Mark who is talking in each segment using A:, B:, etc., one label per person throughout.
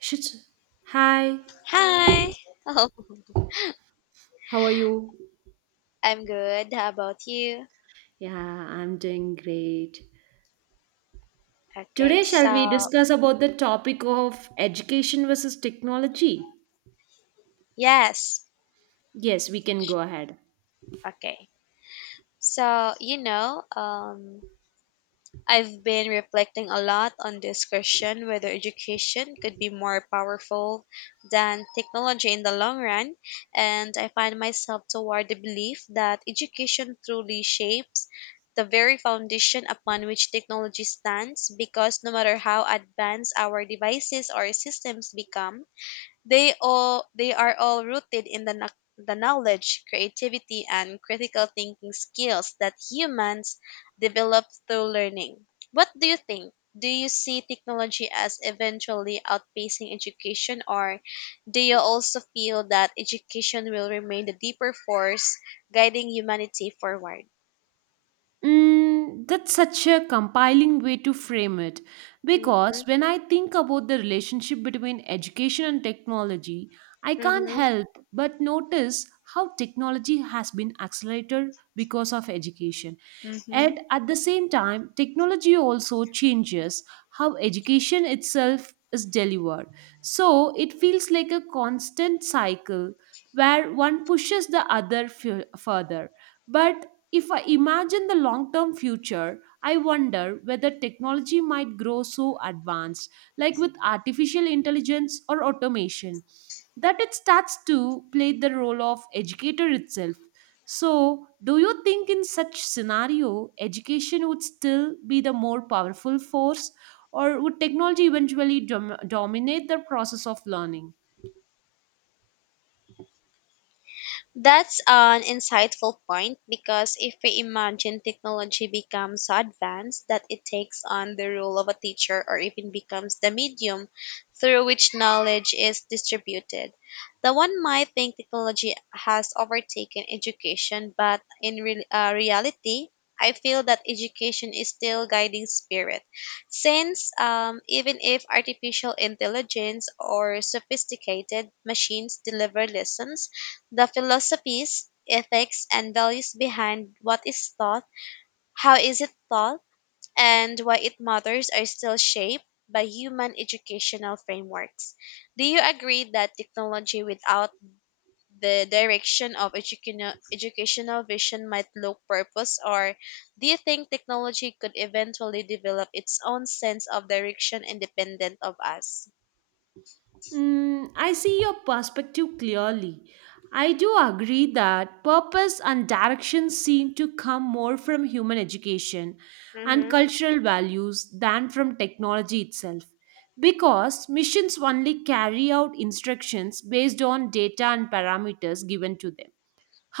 A: Shit. Hi,
B: Hi. Oh,
A: how are you?
B: I'm good. How about you?
A: Yeah, I'm doing great.
B: Okay.
A: Today, shall
B: So,
A: we discuss about the topic of education versus technology?
B: yes.
A: Yes, we can go ahead.
B: Okay. So, I've been reflecting a lot on this question whether education could be more powerful than technology in the long run, and I find myself toward the belief that education truly shapes the very foundation upon which technology stands because no matter how advanced our devices or systems become, they are all rooted in the the knowledge, creativity, and critical thinking skills that humans develop through learning. What do you think? Do you see technology as eventually outpacing education, or do you also feel that education will remain the deeper force guiding humanity forward?
A: That's such a compiling way to frame it
B: Mm-hmm.
A: because when I think about the relationship between education and technology, I can't
B: Mm-hmm.
A: help but notice how technology has been accelerated because of education. And at the same time, technology also changes how education itself is delivered. So it feels like a constant cycle where one pushes the other further. But if I imagine the long term future, I wonder whether technology might grow so advanced, like with artificial intelligence or automation, that it starts to play the role of educator itself. So, do you think in such scenario education would still be the more powerful force, or would technology eventually dominate the process of learning?
B: That's an insightful point because if we imagine technology becomes so advanced that it takes on the role of a teacher or even becomes the medium through which knowledge is distributed, the one might think technology has overtaken education, but in reality, I feel that education is still guiding spirit, since even if artificial intelligence or sophisticated machines deliver lessons, the philosophies, ethics, and values behind what is taught, how is it taught, and why it matters are still shaped by human educational frameworks. Do you agree that technology without the direction of educational vision might look purpose, or do you think technology could eventually develop its own sense of direction independent of us?
A: I see your perspective clearly. I do agree that purpose and direction seem to come more from human education and
B: Mm-hmm.
A: cultural values than from technology itself, because missions only carry out instructions based on data and parameters given to them.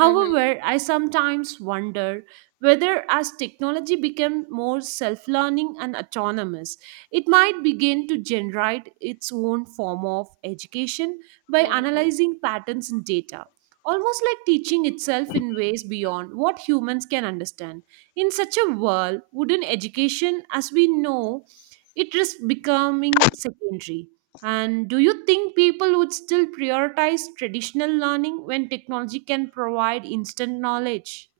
B: Mhm.
A: I sometimes wonder whether, as technology becomes more self learning and autonomous, it might begin to generate its own form of education by analyzing patterns in data, almost like teaching itself in ways beyond what humans can understand. In such a world, wouldn't education, as we know it, is becoming secondary? And do you think people would still prioritize traditional learning when technology can provide instant knowledge?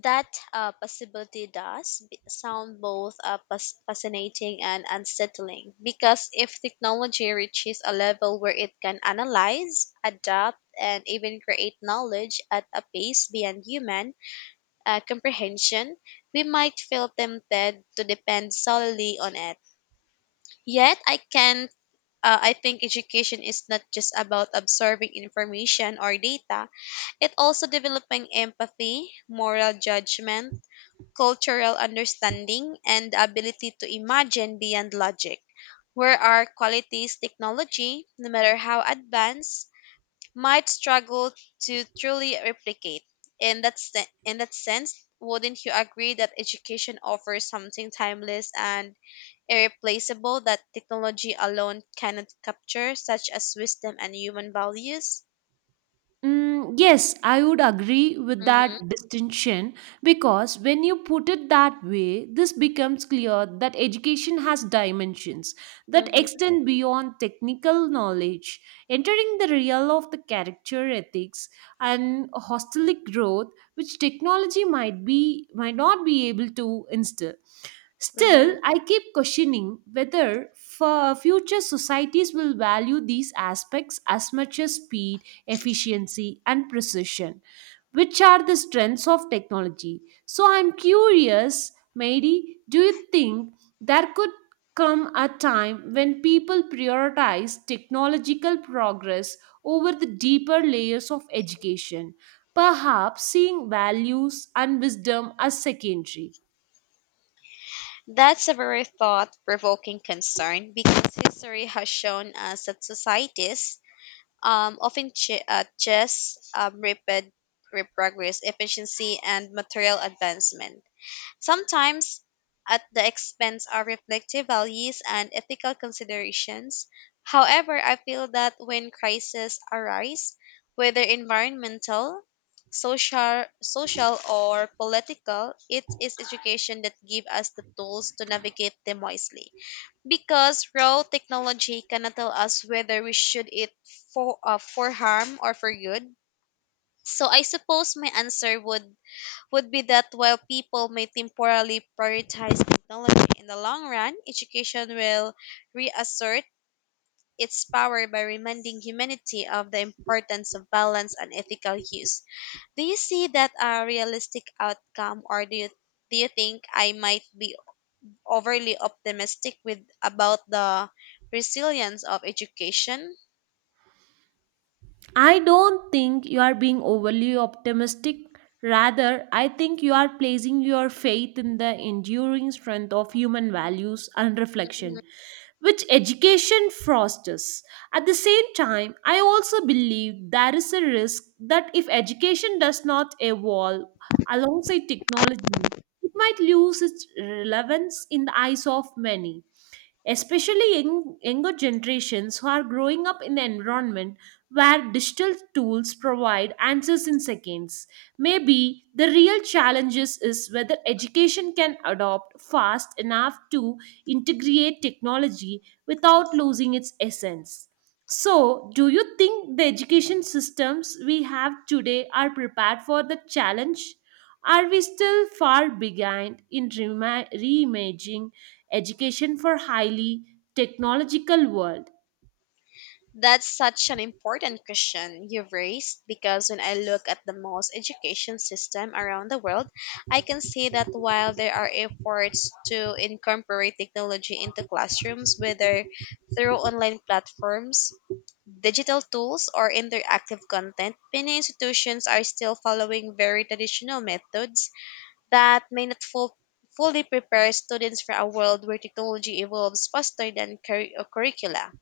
B: That possibility sound both fascinating and unsettling because if technology reaches a level where it can analyze, adapt, and even create knowledge at a pace beyond human comprehension, we might feel tempted to depend solely on it. Yet, I think education is not just about absorbing information or data, it also developing empathy, moral judgment, cultural understanding, and the ability to imagine beyond logic, where our qualities technology, no matter how advanced, might struggle to truly replicate. In that sense, wouldn't you agree that education offers something timeless and irreplaceable that technology alone cannot capture, such as wisdom and human values?
A: Yes, I would agree with
B: Mm-hmm,
A: that distinction, because when you put it that way, this becomes clear that education has dimensions that
B: mm-hmm,
A: extend beyond technical knowledge, entering the realm of the character ethics and hostelic growth, which technology might not be able to instill. Still,
B: mm-hmm.
A: I keep questioning whether for future societies will value these aspects as much as speed, efficiency, and precision, which are the strengths of technology. So I'm curious, Mary, do you think there could come a time when people prioritize technological progress over the deeper layers of education, perhaps seeing values and wisdom as secondary?
B: That's a very thought provoking concern because history has shown us that societies often chase rapid progress, efficiency, and material advancement sometimes at the expense of reflective values and ethical considerations. However, I feel that when crises arise, whether environmental, social or political, it is education that gives us the tools to navigate them wisely. Because raw technology cannot tell us whether we should it for harm or for good. So I suppose my answer would be that while people may temporarily prioritize technology in the long run, education will reassert its power by reminding humanity of the importance of balance and ethical use. Do you see that a realistic outcome, or do you think I might be overly optimistic with about the resilience of education?
A: I don't think you are being overly optimistic. Rather, I think you are placing your faith in the enduring strength of human values and reflection, which education fosters. At the same time, I also believe there is a risk that if education does not evolve alongside technology, it might lose its relevance in the eyes of many, especially younger generations who are growing up in an environment where digital tools provide answers in seconds. Maybe the real challenges is whether education can adopt fast enough to integrate technology without losing its essence. So, do you think the education systems we have today are prepared for the challenge? Are we still far behind in reimagining education for highly technological world?
B: That's such an important question you've raised because when I look at the most education system around the world, I can see that while there are efforts to incorporate technology into classrooms, whether through online platforms, digital tools, or interactive content, many institutions are still following very traditional methods that may not fully prepare students for a world where technology evolves faster than curricula.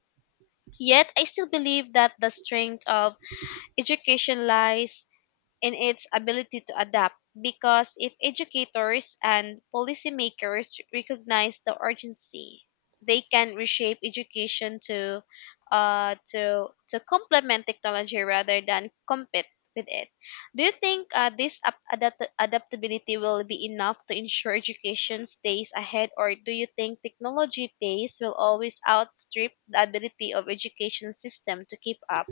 B: Yet I still believe that the strength of education lies in its ability to adapt because if educators and policymakers recognize the urgency, they can reshape education to complement technology rather than compete with it. Do you think this adaptability will be enough to ensure education stays ahead, or do you think technology pace will always outstrip the ability of education system to keep up?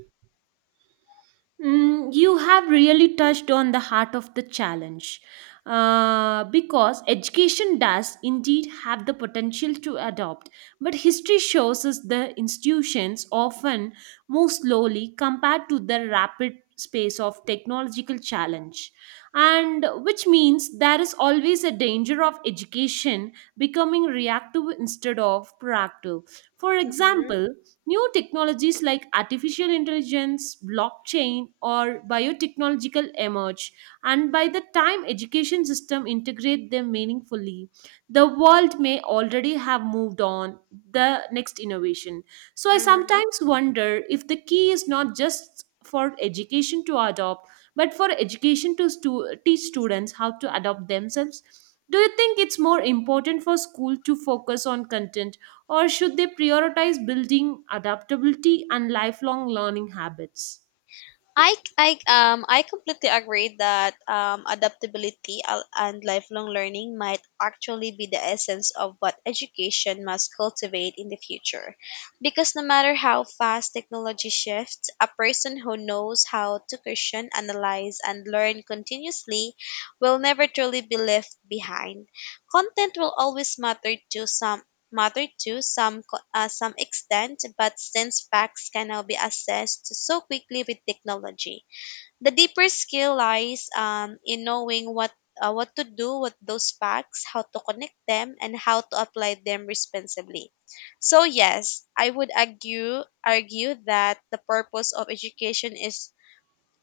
A: You have really touched on the heart of the challenge, because education does indeed have the potential to adopt, but history shows us the institutions often move slowly compared to the rapid space of technological challenge, and which means there is always a danger of education becoming reactive instead of proactive. For example, new technologies like artificial intelligence, blockchain, or biotechnological emerge, and by the time education system integrate them meaningfully, the world may already have moved on the next innovation. So I
B: Mm-hmm.
A: sometimes wonder if the key is not just for education to adopt, but for education to teach students how to adopt themselves. Do you think it's more important for school to focus on content, or should they prioritize building adaptability and lifelong learning habits?
B: I I completely agree that and lifelong learning might actually be the essence of what education must cultivate in the future, because no matter how fast technology shifts, a person who knows how to question, analyze, and learn continuously will never truly be left behind. Content will always matter to some extent, but since facts can now be assessed so quickly with technology, the deeper skill lies in knowing what to do with those facts, how to connect them, and how to apply them responsibly. So yes, I would argue that the purpose of education is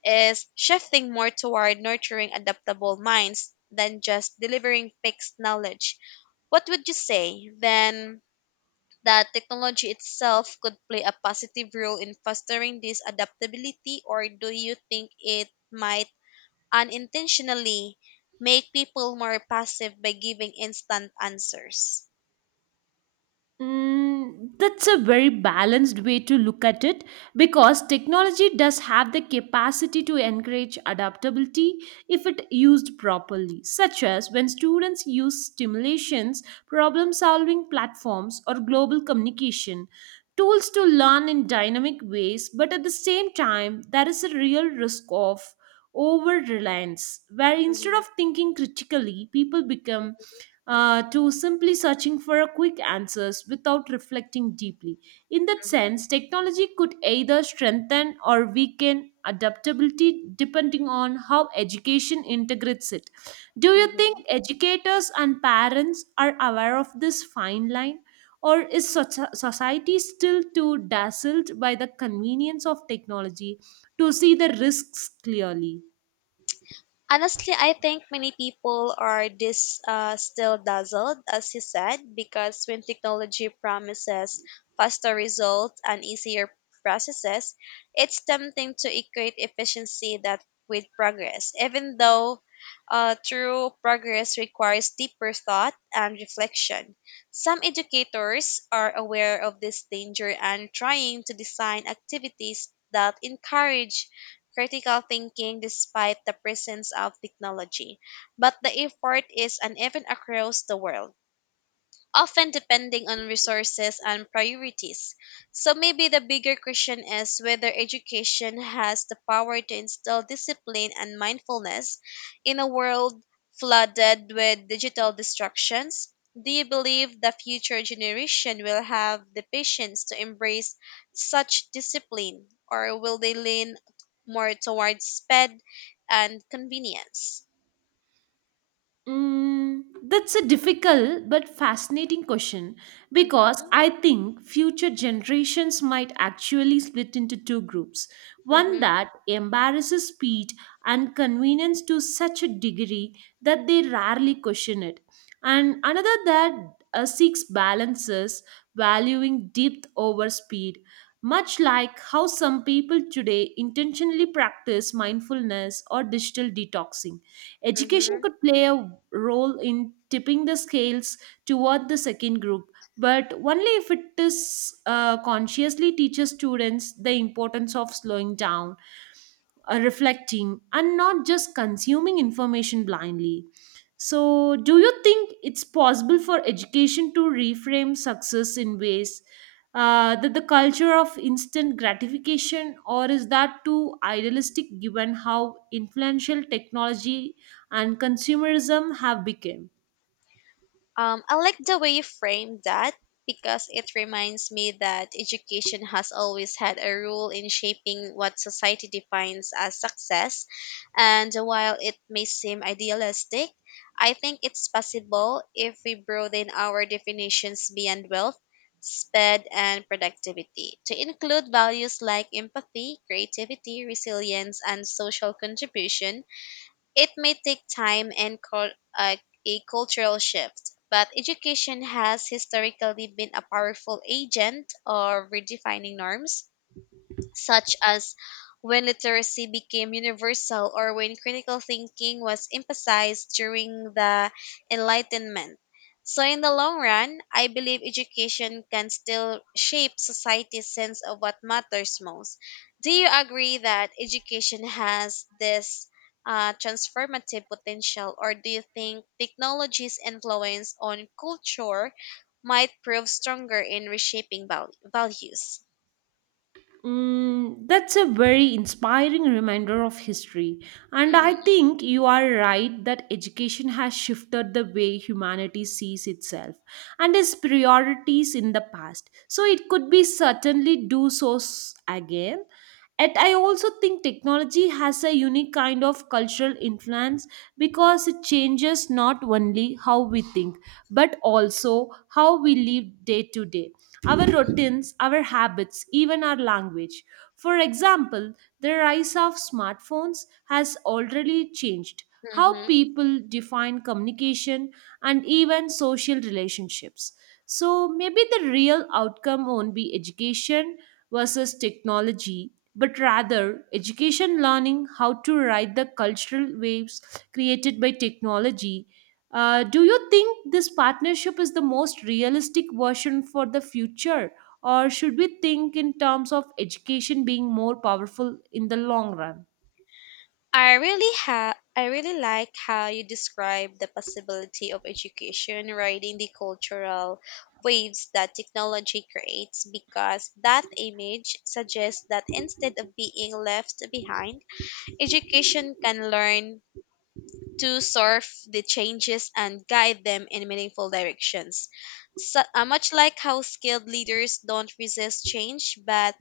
B: is shifting more toward nurturing adaptable minds than just delivering fixed knowledge. What would you say then, that technology itself could play a positive role in fostering this adaptability, or do you think it might unintentionally make people more passive by giving instant answers?
A: That's a very balanced way to look at it, because technology does have the capacity to encourage adaptability if it used properly, such as when students use stimulations, problem solving platforms, or global communication tools to learn in dynamic ways, but at the same time, there is a real risk of over reliance, where instead
B: Mm-hmm.
A: of thinking critically, people become to simply searching for a quick answers without reflecting deeply. In that sense, technology could either strengthen or weaken adaptability depending on how education integrates it. Do you think
B: Mm-hmm.
A: educators and parents are aware of this fine line? Or is society still too dazzled by the convenience of technology to see the risks clearly?
B: Honestly, I think many people are this still dazzled, as you said, because when technology promises faster results and easier processes, it's tempting to equate efficiency that with progress, even though true progress requires deeper thought and reflection. Some educators are aware of this danger and trying to design activities that encourage critical thinking despite the presence of technology. But the effort is uneven across the world, often depending on resources and priorities. So maybe the bigger question is whether education has the power to instill discipline and mindfulness in a world flooded with digital distractions. Do you believe the future generation will have the patience to embrace such discipline, or will they lean more towards speed and convenience?
A: Mm, that's a difficult but fascinating question, because
B: Mm-hmm,
A: I think future generations might actually split into two groups. One
B: mm-hmm,
A: that embarrasses speed and convenience to such a degree that they rarely question it, and another that seeks balances, valuing depth over speed, much like how some people today intentionally practice mindfulness or digital detoxing. Education
B: mm-hmm.
A: could play a role in tipping the scales toward the second group, but only if it is consciously teaches students the importance of slowing down, reflecting, and not just consuming information blindly. So, do you think it's possible for education to reframe success in ways, that the culture of instant gratification, or is that too idealistic given how influential technology and consumerism have become?
B: I like the way you framed that because it reminds me that education has always had a role in shaping what society defines as success. And while it may seem idealistic, I think it's possible if we broaden our definitions beyond wealth, speed, and productivity to include values like empathy, creativity, resilience, and social contribution. It may take time and a cultural shift, but education has historically been a powerful agent of redefining norms, such as when literacy became universal or when critical thinking was emphasized during the Enlightenment. So, in the long run, I believe education can still shape society's sense of what matters most. Do you agree that education has this transformative potential, or do you think technology's influence on culture might prove stronger in reshaping values?
A: That's a very inspiring reminder of history. And I
B: Mhm.
A: think you are right that education has shifted the way humanity sees itself and its priorities in the past, so it could be certainly do so again. And I also think technology has a unique kind of cultural influence, because it changes not only how we think but also how we live day to day, our routines, our habits, even our language. For example, the rise of smartphones has already changed how
B: Hmm.
A: people define communication and even social relationships. So maybe the real outcome won't be education versus technology, but rather education learning how to ride the cultural waves created by technology. Do you think this partnership is the most realistic version for the future, or should we think in terms of education being more powerful in the long run?
B: I really like how you describe the possibility of education riding the cultural waves that technology creates because that image suggests that instead of being left behind, education can learn to surf the changes and guide them in meaningful directions. So, much like how skilled leaders don't resist change but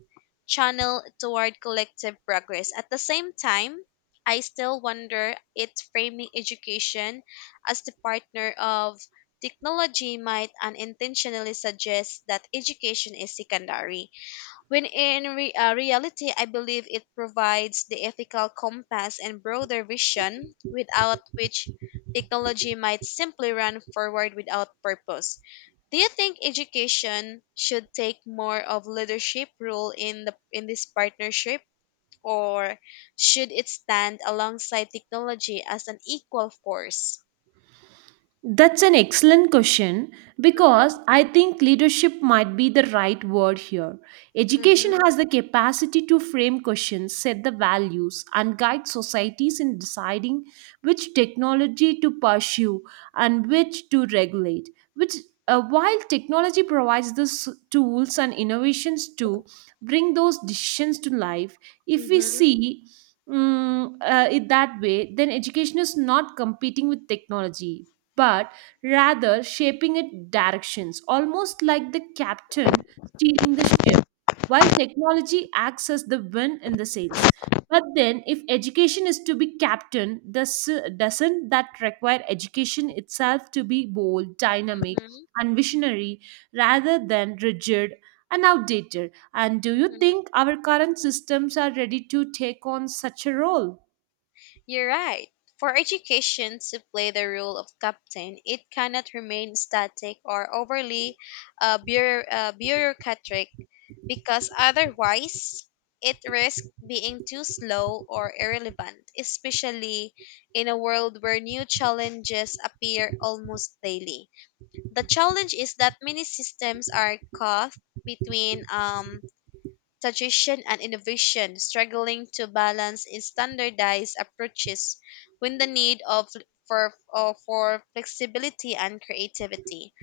B: channel toward collective progress. At the same time, I still wonder if framing education as the partner of technology might unintentionally suggest that education is secondary when in reality, I believe it provides the ethical compass and broader vision without which technology might simply run forward without purpose. Do you think education should take more of leadership role in this partnership, or should it stand alongside technology as an equal force?
A: That's an excellent question, because
B: Mhm.
A: I think leadership might be the right word here. Education
B: Mhm.
A: has the capacity to frame questions, set the values, and guide societies in deciding which technology to pursue and which to regulate. Which, while technology provides the tools and innovations to bring those decisions to life, if we
B: Mhm.
A: see it that way, then education is not competing with technology but rather shaping its directions, almost like the captain steering the ship, while technology acts as the wind in the sails. But then, if education is to be captain, doesn't that require education itself to be bold, dynamic,
B: Mhm.
A: and visionary rather than rigid and outdated? And do you
B: Mhm.
A: think our current systems are ready to take on such a role?
B: You're right. For education to play the role of captain, it cannot remain static or overly bureaucratic because otherwise it risks being too slow or irrelevant, especially in a world where new challenges appear almost daily. The challenge is that many systems are caught between suggestion and innovation, struggling to balance in standardized approaches with the need for flexibility and creativity.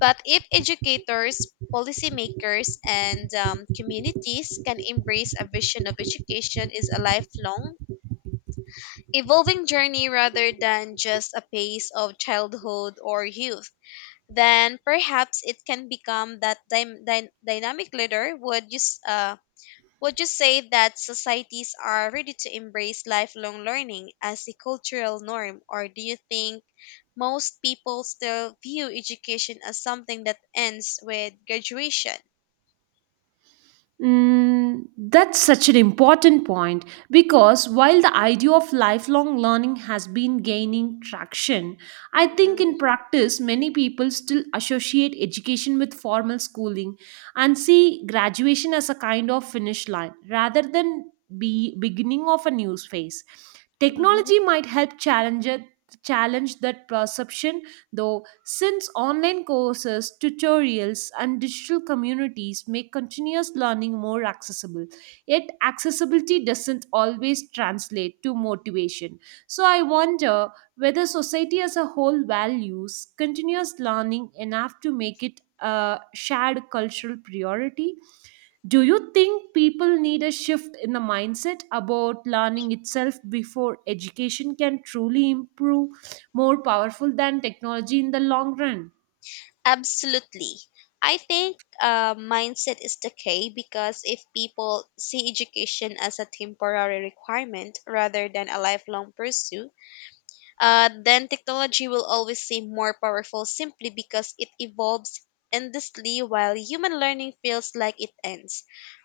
B: But if educators, policymakers, and communities can embrace a vision of education is a lifelong, evolving journey rather than just a phase of childhood or youth, then perhaps it can become that dynamic leader would use. Would you say that societies are ready to embrace lifelong learning as a cultural norm, or do you think most people still view education as something that ends with graduation?
A: That's such an important point, because while the idea of lifelong learning has been gaining traction, I think
B: Mhm.
A: in practice many people still associate education with formal schooling and see graduation as a kind of finish line rather than be beginning of a new phase.
B: Mhm.
A: Technology might help challenge that perception though, since online courses, tutorials, and digital communities make continuous learning more accessible, yet accessibility doesn't always translate to motivation. So, I wonder whether society as a whole values continuous learning enough to make it a shared cultural priority. Do you think people need a shift in the mindset about learning itself before education can truly improve more powerful than technology in the long run?
B: Absolutely. I think mindset is the key because if people see education as a temporary requirement rather than a lifelong pursuit, then technology will always seem more powerful simply because it evolves endlessly while human learning feels like it ends.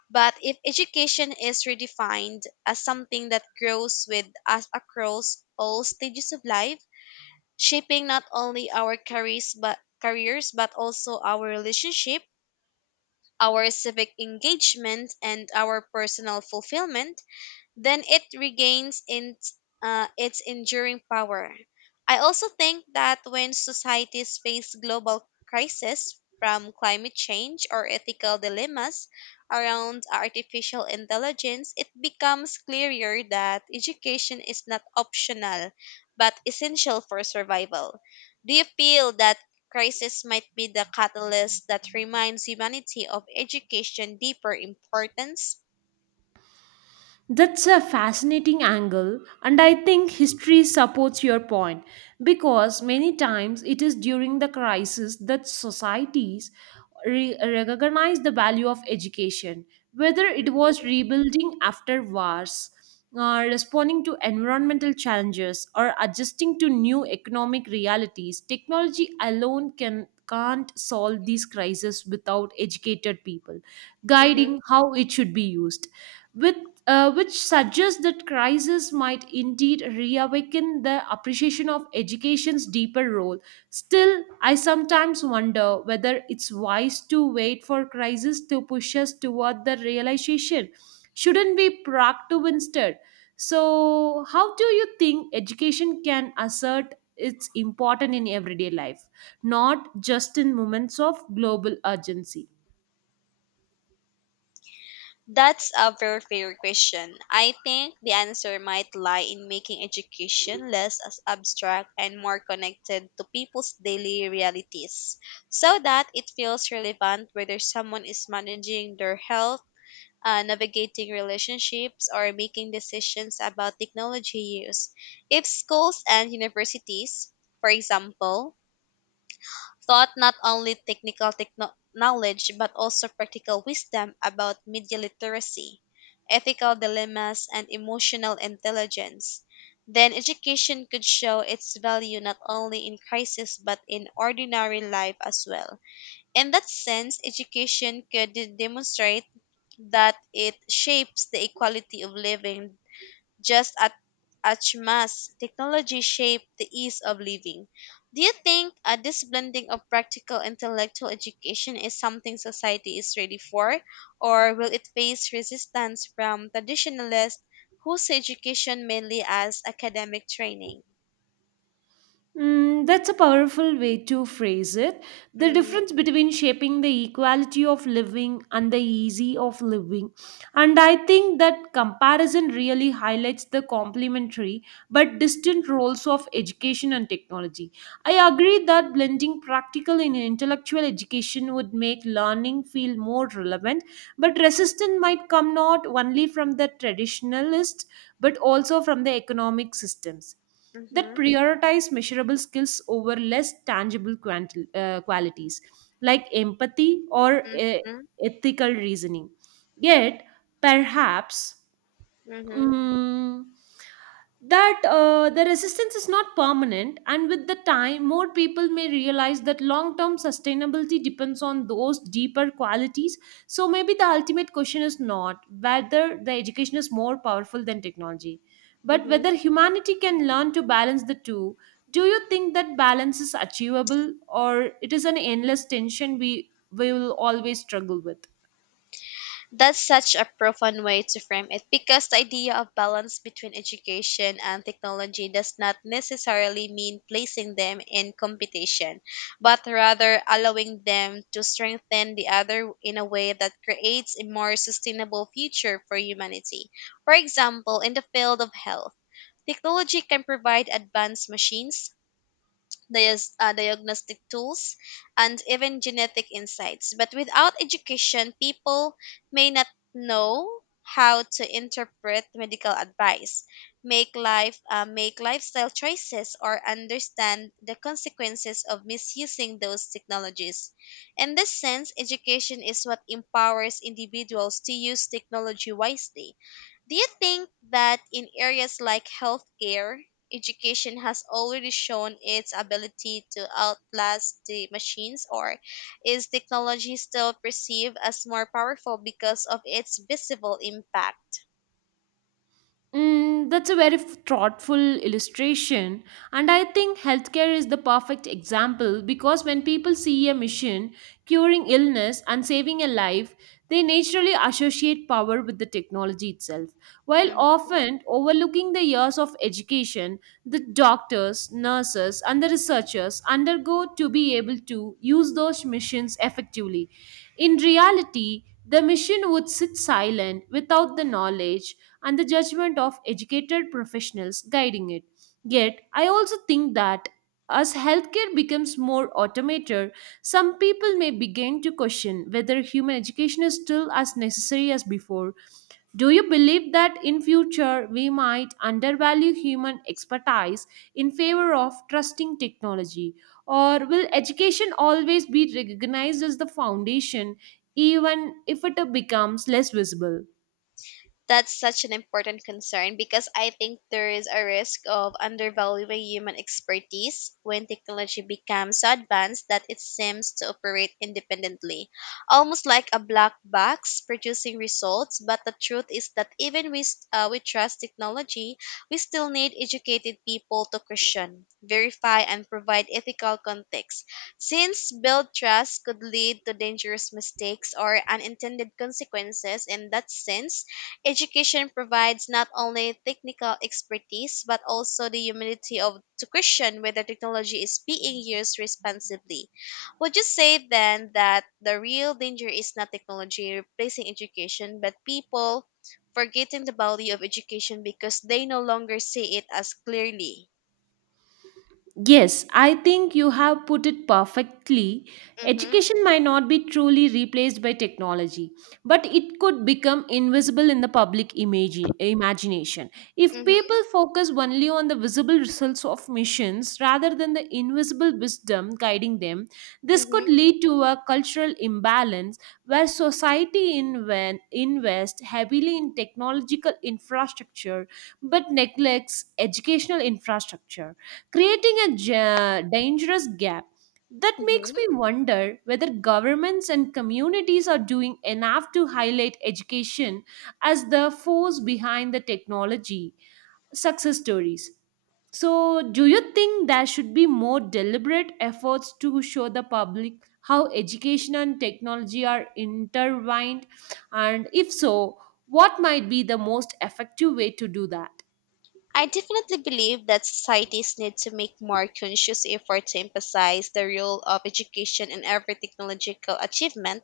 B: But if education is redefined as something that grows with us across all stages of life, shaping not only our careers but also our relationship, our civic engagement and our personal fulfillment, then it regains its enduring power. I also think that when societies face global crises from climate change or ethical dilemmas around artificial intelligence, it becomes clearer that education is not optional but essential for survival. Do you feel that crisis might be the catalyst that reminds humanity of education deeper importance?
A: That's a fascinating angle, and I think history supports your point, because many times it is during the crisis that societies recognize the value of education, whether it was
B: Hmm.
A: rebuilding after wars, responding to environmental challenges, or adjusting to new economic realities. Technology alone can't solve these crises without educated people guiding how it should be used with, which suggests that crisis might indeed reawaken the appreciation of education's deeper role. Still, I sometimes wonder whether it's wise to wait for crisis to push us toward the realization. Shouldn't we proactive instead? So, how do you think education can assert its importance in everyday life, not just in moments of global urgency?
B: That's a very fair question. I think the answer might lie in making education less as abstract and more connected to people's daily realities so that it feels relevant whether someone is managing their health, navigating relationships, or making decisions about technology use. If schools and universities, for example, taught not only technical knowledge but also practical wisdom about media literacy, ethical dilemmas, and emotional intelligence. Then education could show its value not only in crisis but in ordinary life as well. In that sense, education could demonstrate that it shapes the equality of living just at, as much technology shaped the ease of living. Do you think this blending of practical intellectual education is something society is ready for, or will it face resistance from traditionalists who see education mainly as academic training?
A: That's a powerful way to phrase it. The
B: Mm-hmm.
A: difference between shaping the equality of living and the easy of living. And I think that comparison really highlights the complementary but distant roles of education and technology. I agree that blending practical and intellectual education would make learning feel more relevant, but resistance might come not only from the traditionalists but also from the economic systems that
B: Mm-hmm.
A: prioritize measurable skills over less tangible qualities like empathy or ethical reasoning. Yet, perhaps
B: Mm-hmm.
A: Mm, that the resistance is not permanent, and with the time, more people may realize that long term sustainability depends on those deeper qualities. So, maybe the ultimate question is not whether the education is more powerful than technology, but
B: Mm-hmm.
A: whether humanity can learn to balance the two. Do you think that balance is achievable, or it is an endless tension we will always struggle with?
B: That's such a profound way to frame it because the idea of balance between education and technology does not necessarily mean placing them in competition, but rather allowing them to strengthen the other in a way that creates a more sustainable future for humanity. For example, in the field of health, technology can provide advanced machines, diagnostic tools, and even genetic insights. But without education, people may not know how to interpret medical advice, make lifestyle choices, or understand the consequences of misusing those technologies. In this sense, education is what empowers individuals to use technology wisely. Do you think that in areas like healthcare, education has already shown its ability to outlast the machines, or is technology still perceived as more powerful because of its visible impact?
A: That's a very thoughtful illustration. And I think healthcare is the perfect example, because when people see a mission, curing illness, and saving a life, they naturally associate power with the technology itself, while often overlooking the years of education the doctors, nurses, and the researchers undergo to be able to use those missions effectively. In reality, the machine would sit silent without the knowledge and the judgment of educated professionals guiding it. Yet, I also think that as healthcare becomes more automated, some people may begin to question whether human education is still as necessary as before. Do you believe that in future we might undervalue human expertise in favor of trusting technology, or will education always be recognized as the foundation even if it becomes less visible?
B: That's such an important concern because I think there is a risk of undervaluing human expertise when technology becomes so advanced that it seems to operate independently, almost like a black box producing results. But the truth is that even with we trust technology, we still need educated people to question, verify, and provide ethical context. Since build trust could lead to dangerous mistakes or unintended consequences in that sense, education provides not only technical expertise but also the humility of to question whether technology is being used responsibly. Would you say then that the real danger is not technology replacing education but people forgetting the value of education because they no longer see it as clearly?
A: Yes, I think you have put it perfectly.
B: Mhm.
A: Education might not be truly replaced by technology, but it could become invisible in the public imagination. If people
B: Mhm.
A: focus only on the visible results of missions rather than the invisible wisdom guiding them, this could
B: Mhm.
A: lead to a cultural imbalance where society invests heavily in technological infrastructure but neglects educational infrastructure, creating a dangerous gap. That makes
B: Mhm.
A: me wonder whether governments and communities are doing enough to highlight education as the force behind the technology success stories. So, do you think there should be more deliberate efforts to show the public how education and technology are intertwined? And if so, what might be the most effective way to do that?
B: I definitely believe that societies need to make more conscious effort to emphasize the role of education in every technological achievement,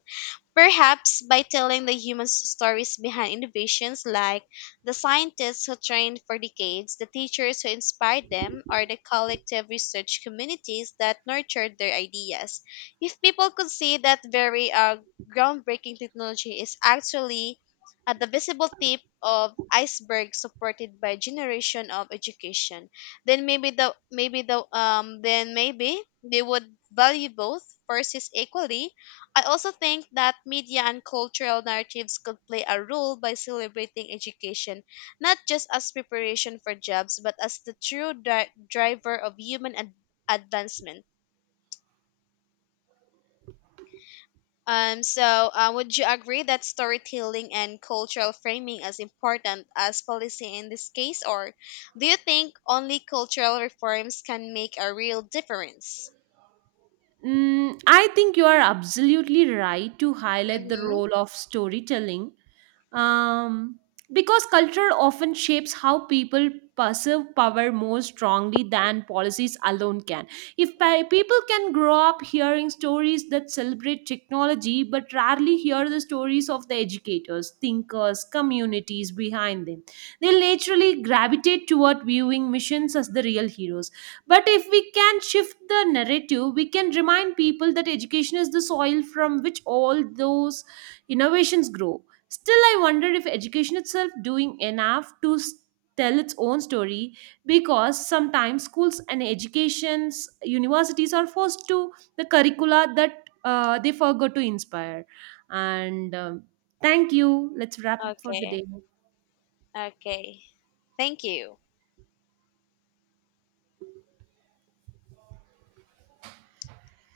B: perhaps by telling the human stories behind innovations, like the scientists who trained for decades, the teachers who inspired them, or the collective research communities that nurtured their ideas. If people could see that very groundbreaking technology is actually at the visible tip of iceberg supported by generation of education, then maybe the then maybe they would value both forces equally. I also think that media and cultural narratives could play a role by celebrating education, not just as preparation for jobs, but as the true driver of human advancement. So, would you agree that storytelling and cultural framing as important as policy in this case, or do you think only cultural reforms can make a real difference?
A: I think you are absolutely right to highlight the
B: Mm-hmm.
A: role of storytelling, um, because culture often shapes how people perceive power more strongly than policies alone can. If people can grow up hearing stories that celebrate technology but rarely hear the stories of the educators, thinkers, communities behind them, they'll naturally gravitate toward viewing missions as the real heroes. But if we can shift the narrative, we can remind people that education is the soil from which all those innovations grow. Still, I wonder if education itself doing enough to tell its own story, because sometimes schools and educations universities are forced to the curricula that they forgot to inspire and thank you, let's wrap up for the day.
B: Okay. Okay. Thank you.